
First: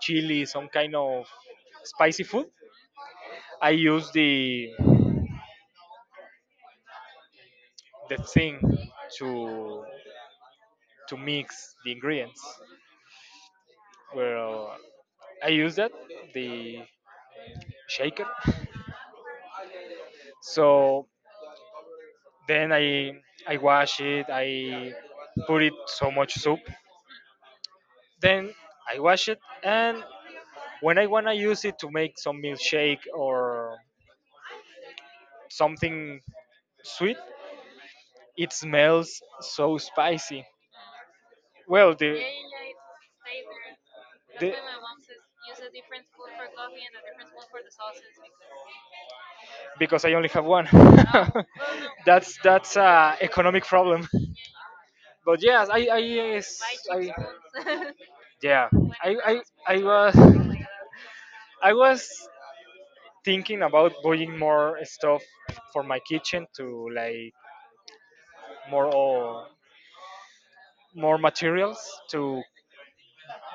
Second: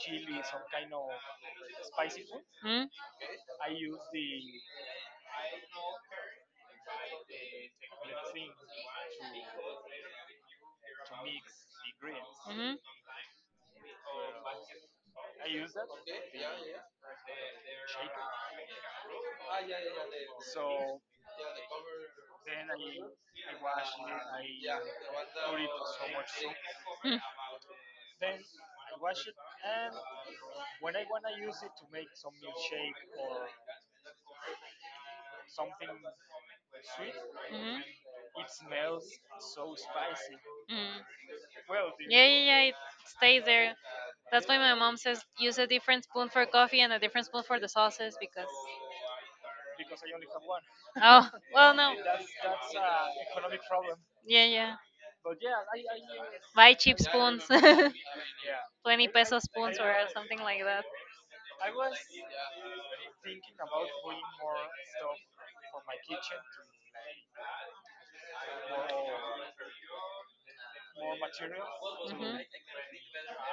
[SPEAKER 2] chili, some kind of spicy food,
[SPEAKER 1] Hmm?
[SPEAKER 2] I use the thing to to mix the ingredients.
[SPEAKER 1] Mhm.
[SPEAKER 2] Well, I use that the shaker. So then I wash it. I put it so much soup.
[SPEAKER 1] Mm,
[SPEAKER 2] Then I wash it. And when I wanna use it to make some milkshake or something sweet,
[SPEAKER 1] mhm,
[SPEAKER 2] it smells so spicy.
[SPEAKER 1] mm.
[SPEAKER 2] Well, the
[SPEAKER 1] Yeah, yeah, yeah. It stays there. That's
[SPEAKER 2] the
[SPEAKER 1] why my mom says use a different spoon for coffee and a different spoon for the sauces because,
[SPEAKER 2] because I only have one.
[SPEAKER 1] oh, well, no.
[SPEAKER 2] That's a economic problem.
[SPEAKER 1] Yeah, yeah.
[SPEAKER 2] But yes, I yes,
[SPEAKER 1] Buy cheap
[SPEAKER 2] I
[SPEAKER 1] spoons,
[SPEAKER 2] yeah, I
[SPEAKER 1] 20
[SPEAKER 2] I
[SPEAKER 1] peso
[SPEAKER 2] I
[SPEAKER 1] spoons or
[SPEAKER 2] was
[SPEAKER 1] something like that.
[SPEAKER 2] I was thinking about buying more stuff for my kitchen to, like, more or more materials to
[SPEAKER 1] Hmm.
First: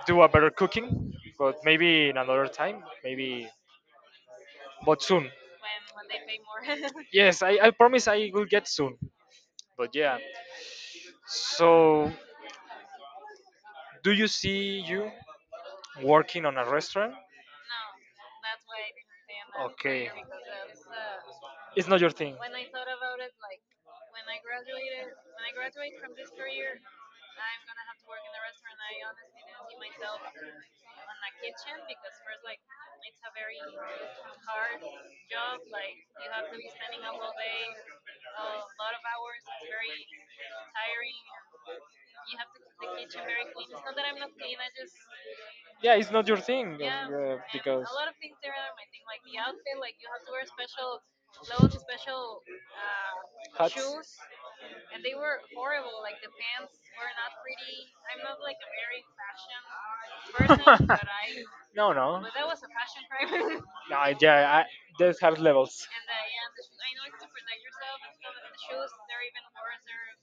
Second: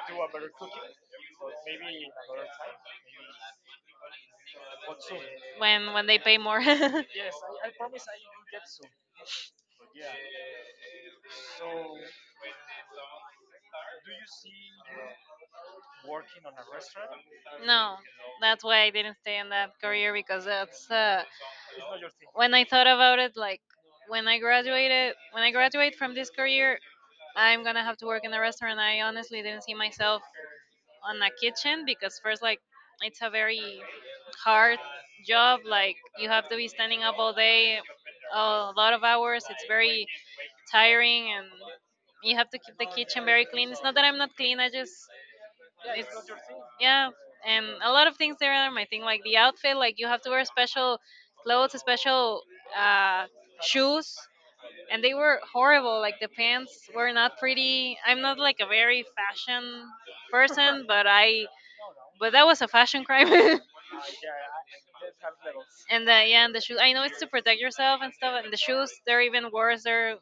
[SPEAKER 2] do a better cooking, but maybe in another time maybe, but soon.
[SPEAKER 1] When they pay more.
[SPEAKER 2] Yes, I promise I will get soon. But yeah, so do you see you working on a restaurant?
[SPEAKER 1] No, that's why I didn't stay in that
[SPEAKER 2] Okay,
[SPEAKER 1] career, because that's,
[SPEAKER 2] it's not your thing.
[SPEAKER 1] when I thought about it, like when I graduated, when I graduate from this career, I'm gonna have to work in a restaurant. I honestly didn't see myself on a kitchen because, first, like, it's a very hard job, like you have to be standing up all day, a lot of hours, it's very tiring, and you have to keep the kitchen very clean. It's not that I'm not clean, I just,
[SPEAKER 2] Yeah,
[SPEAKER 1] it's
[SPEAKER 2] it's not your thing,
[SPEAKER 1] yeah. And
[SPEAKER 2] because
[SPEAKER 1] a lot of things there are my thing, like the outfit. Like you have to wear special clothes, special uh, shoes,
[SPEAKER 2] Hats.
[SPEAKER 1] and they were horrible. Like the pants were not pretty, I'm not like a very fashion person, but I,
[SPEAKER 2] No, no.
[SPEAKER 1] but that was a fashion crime.
[SPEAKER 2] No, yeah, I, there's hard levels.
[SPEAKER 1] And the, yeah, and the shoes. I know it's to protect yourself and stuff. And the shoes, they're even worse. They're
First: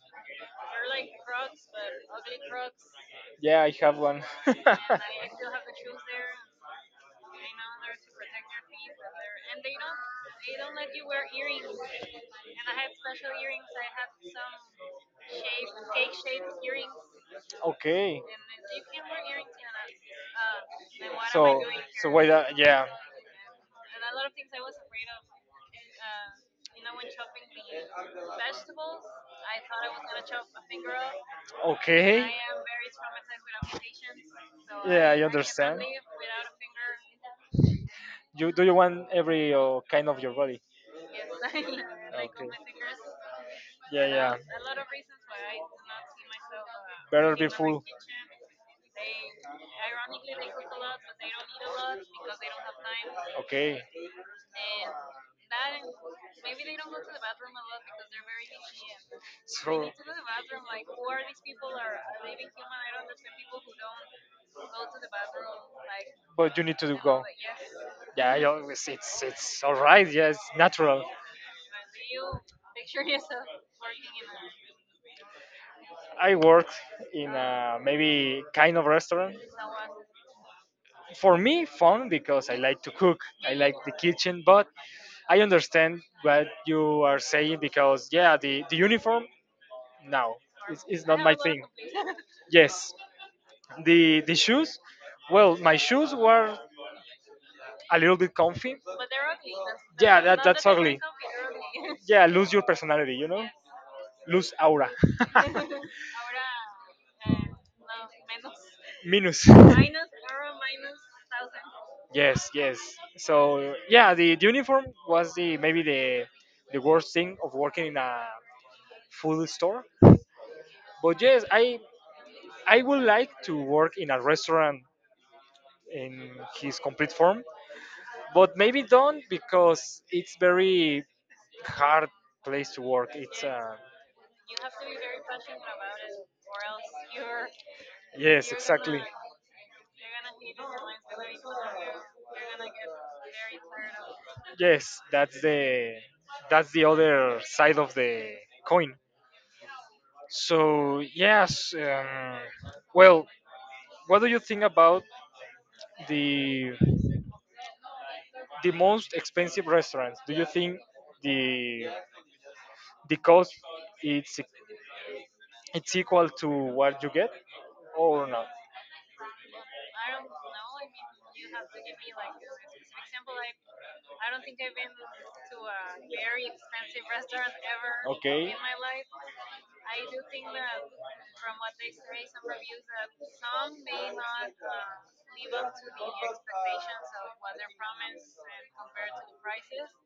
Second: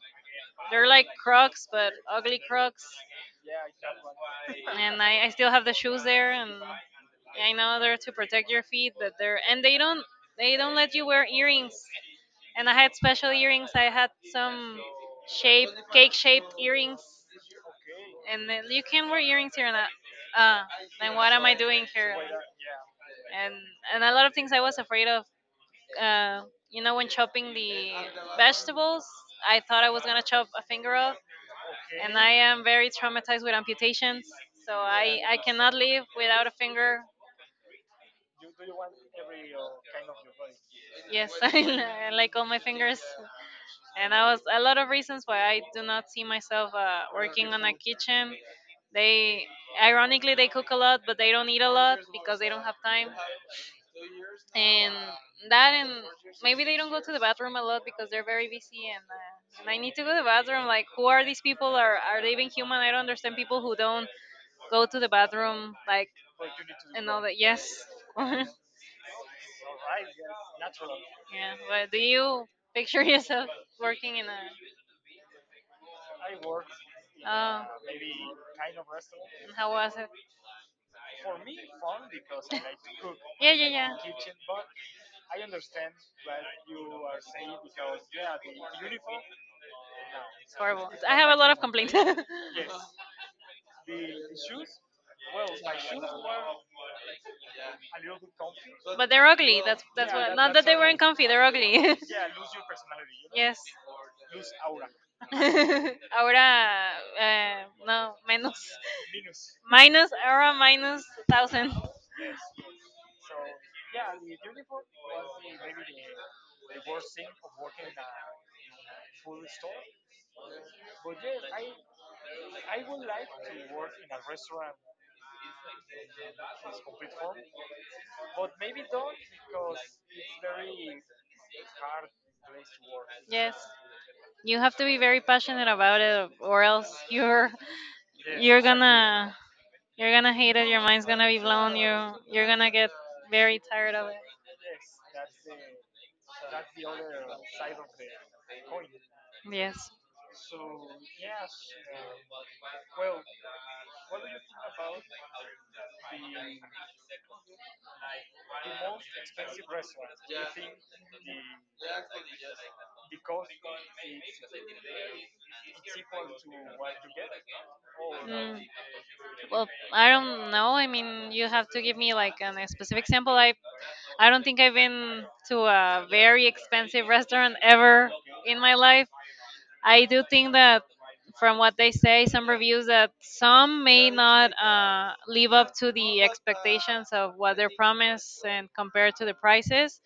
[SPEAKER 1] like Crocs, but ugly Crocs.
[SPEAKER 2] Yeah, I have one. And
[SPEAKER 1] And I still have the shoes there. And I know they're to protect your feet, but they're, and they don't, let you wear earrings. And I had special earrings. I had some shape cake shaped earrings.
[SPEAKER 2] okay.
[SPEAKER 1] And then you can wear earrings here. And I, uh, then what am I doing here? And a lot of things I was afraid of. uh, you know, when chopping the vegetables, I thought I was gonna chop a finger off,
[SPEAKER 2] Off.
[SPEAKER 1] and I
[SPEAKER 2] Okay.
[SPEAKER 1] am very traumatized with amputations, so I cannot live without a finger.
[SPEAKER 2] You do you want every kind of your body?
[SPEAKER 1] Yes, I like all my fingers. And that was a lot of reasons why I do not see myself working
[SPEAKER 2] Be.
[SPEAKER 1] on a kitchen. They Ironically, they cook a lot, but they don't eat a lot because they don't have time.
[SPEAKER 2] Okay. I,
[SPEAKER 1] And that and maybe they don't go to the bathroom a lot because they're very busy, and I need to go to the bathroom. Like, who are these people? Are they even human? I don't understand people who don't go to the bathroom, like,
[SPEAKER 2] but you need to do
[SPEAKER 1] and all
[SPEAKER 2] go.
[SPEAKER 1] that. Yes.
[SPEAKER 2] Yeah,
[SPEAKER 1] Yeah.
[SPEAKER 2] I always, it's all right. Yeah, it's natural.
[SPEAKER 1] But do you picture yourself working in a,
[SPEAKER 2] I work in
[SPEAKER 1] oh,
[SPEAKER 2] a maybe kind of restaurant.
[SPEAKER 1] and how was it?
[SPEAKER 2] For me, fun because I like to cook.
[SPEAKER 1] Yeah,
[SPEAKER 2] I
[SPEAKER 1] yeah,
[SPEAKER 2] like the
[SPEAKER 1] yeah.
[SPEAKER 2] kitchen, but I understand what you are saying because yeah, the uniform, no,
[SPEAKER 1] It's
[SPEAKER 2] it's,
[SPEAKER 1] horrible.
[SPEAKER 2] it's
[SPEAKER 1] I
[SPEAKER 2] not
[SPEAKER 1] have
[SPEAKER 2] my
[SPEAKER 1] a lot of
[SPEAKER 2] thing.
[SPEAKER 1] complaints. But
[SPEAKER 2] Yes, the shoes. Well, my shoes were a little bit comfy.
[SPEAKER 1] they're ugly. That's
[SPEAKER 2] Yeah,
[SPEAKER 1] what.
[SPEAKER 2] that
[SPEAKER 1] Not that
[SPEAKER 2] that's
[SPEAKER 1] they weren't
[SPEAKER 2] ugly.
[SPEAKER 1] comfy. They're ugly.
[SPEAKER 2] Yeah, lose your personality, yes.
[SPEAKER 1] Yes.
[SPEAKER 2] Lose aura.
[SPEAKER 1] Ahora, eh, no, menos.
[SPEAKER 2] Minus. Minus.
[SPEAKER 1] Minus, ahora minus thousand.
[SPEAKER 2] Yes, yes. So yeah, the uniform was the maybe the worst thing of working in a food store. But yes, I would like to work in a restaurant in his complete form, but maybe don't, because it's very hard place to work. It's
[SPEAKER 1] Yes. You have to be very passionate about it, or else
[SPEAKER 2] Yes,
[SPEAKER 1] you're exactly.
[SPEAKER 2] exactly.
[SPEAKER 1] gonna, you're gonna hate it. Your mind's gonna be blown. You're gonna get very tired of it.
[SPEAKER 2] Yes, that's the other side of the coin.
[SPEAKER 1] Yes.
[SPEAKER 2] So yes, well, what do you think about the the most expensive restaurants? Do you think the the cost it's it's equal to what you get or not?
[SPEAKER 1] Mm, well, I don't know. I mean, you have to give me like a specific example. I don't think I've been to a very expensive restaurant ever
[SPEAKER 2] Okay.
[SPEAKER 1] in my life. I do think that from what they say, some reviews that some may not live up to the expectations of what they're promised and compared to the prices.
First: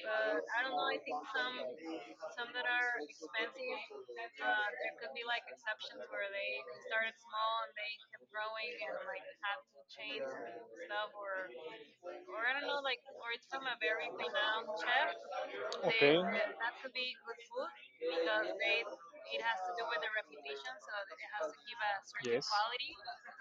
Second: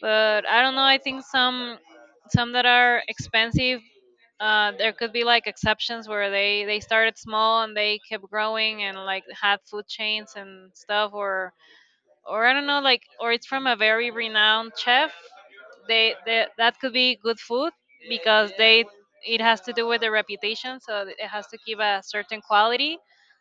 [SPEAKER 1] But I don't know. I think some that are expensive, there could be like exceptions where they started small and they kept growing, and like had food chains and stuff, or I don't know, like, or it's from a very renowned chef.
[SPEAKER 2] Okay.
[SPEAKER 1] They That could be good food because they it has to do with the reputation, so it has to give a certain
[SPEAKER 2] Yes.
[SPEAKER 1] quality.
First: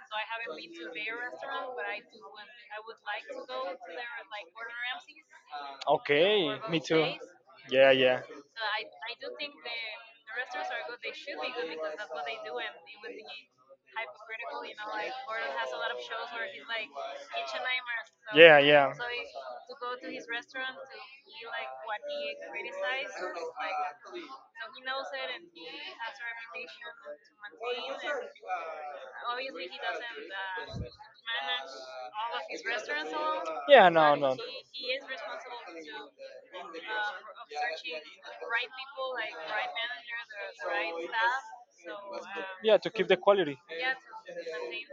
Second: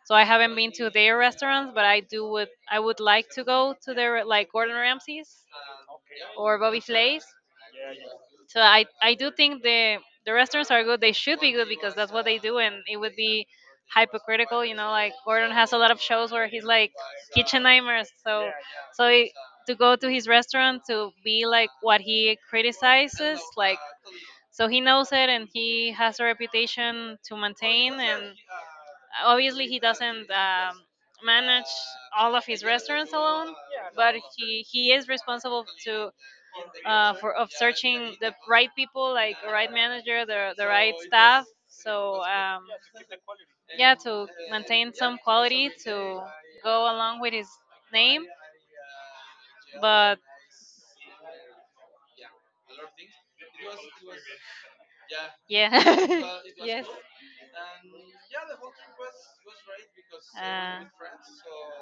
[SPEAKER 1] So I haven't been to their restaurants, but I do would, I would like to go to their, like, Gordon Ramsay's
[SPEAKER 2] Okay.
[SPEAKER 1] or
[SPEAKER 2] Me
[SPEAKER 1] Bobby
[SPEAKER 2] too.
[SPEAKER 1] Flay's.
[SPEAKER 2] Yeah, yeah.
[SPEAKER 1] So I do think the restaurants are good. They should be good because that's what they do, and it would be hypocritical. You know, like Gordon has a lot of shows where he's like Kitchen Nightmares. So,
[SPEAKER 2] Yeah, yeah.
[SPEAKER 1] so it, to go to his restaurant to be like what he criticizes, like, so he knows it, and he has a reputation to maintain. And obviously, he doesn't manage all of his restaurants alone,
[SPEAKER 2] Yeah, no,
[SPEAKER 1] but
[SPEAKER 2] no.
[SPEAKER 1] he is responsible to for, of searching the right people, like the right manager, the right staff. So
[SPEAKER 2] Yeah, to keep the quality.
[SPEAKER 1] yeah, to maintain some quality to go along with his name. But yeah. Yes. uh,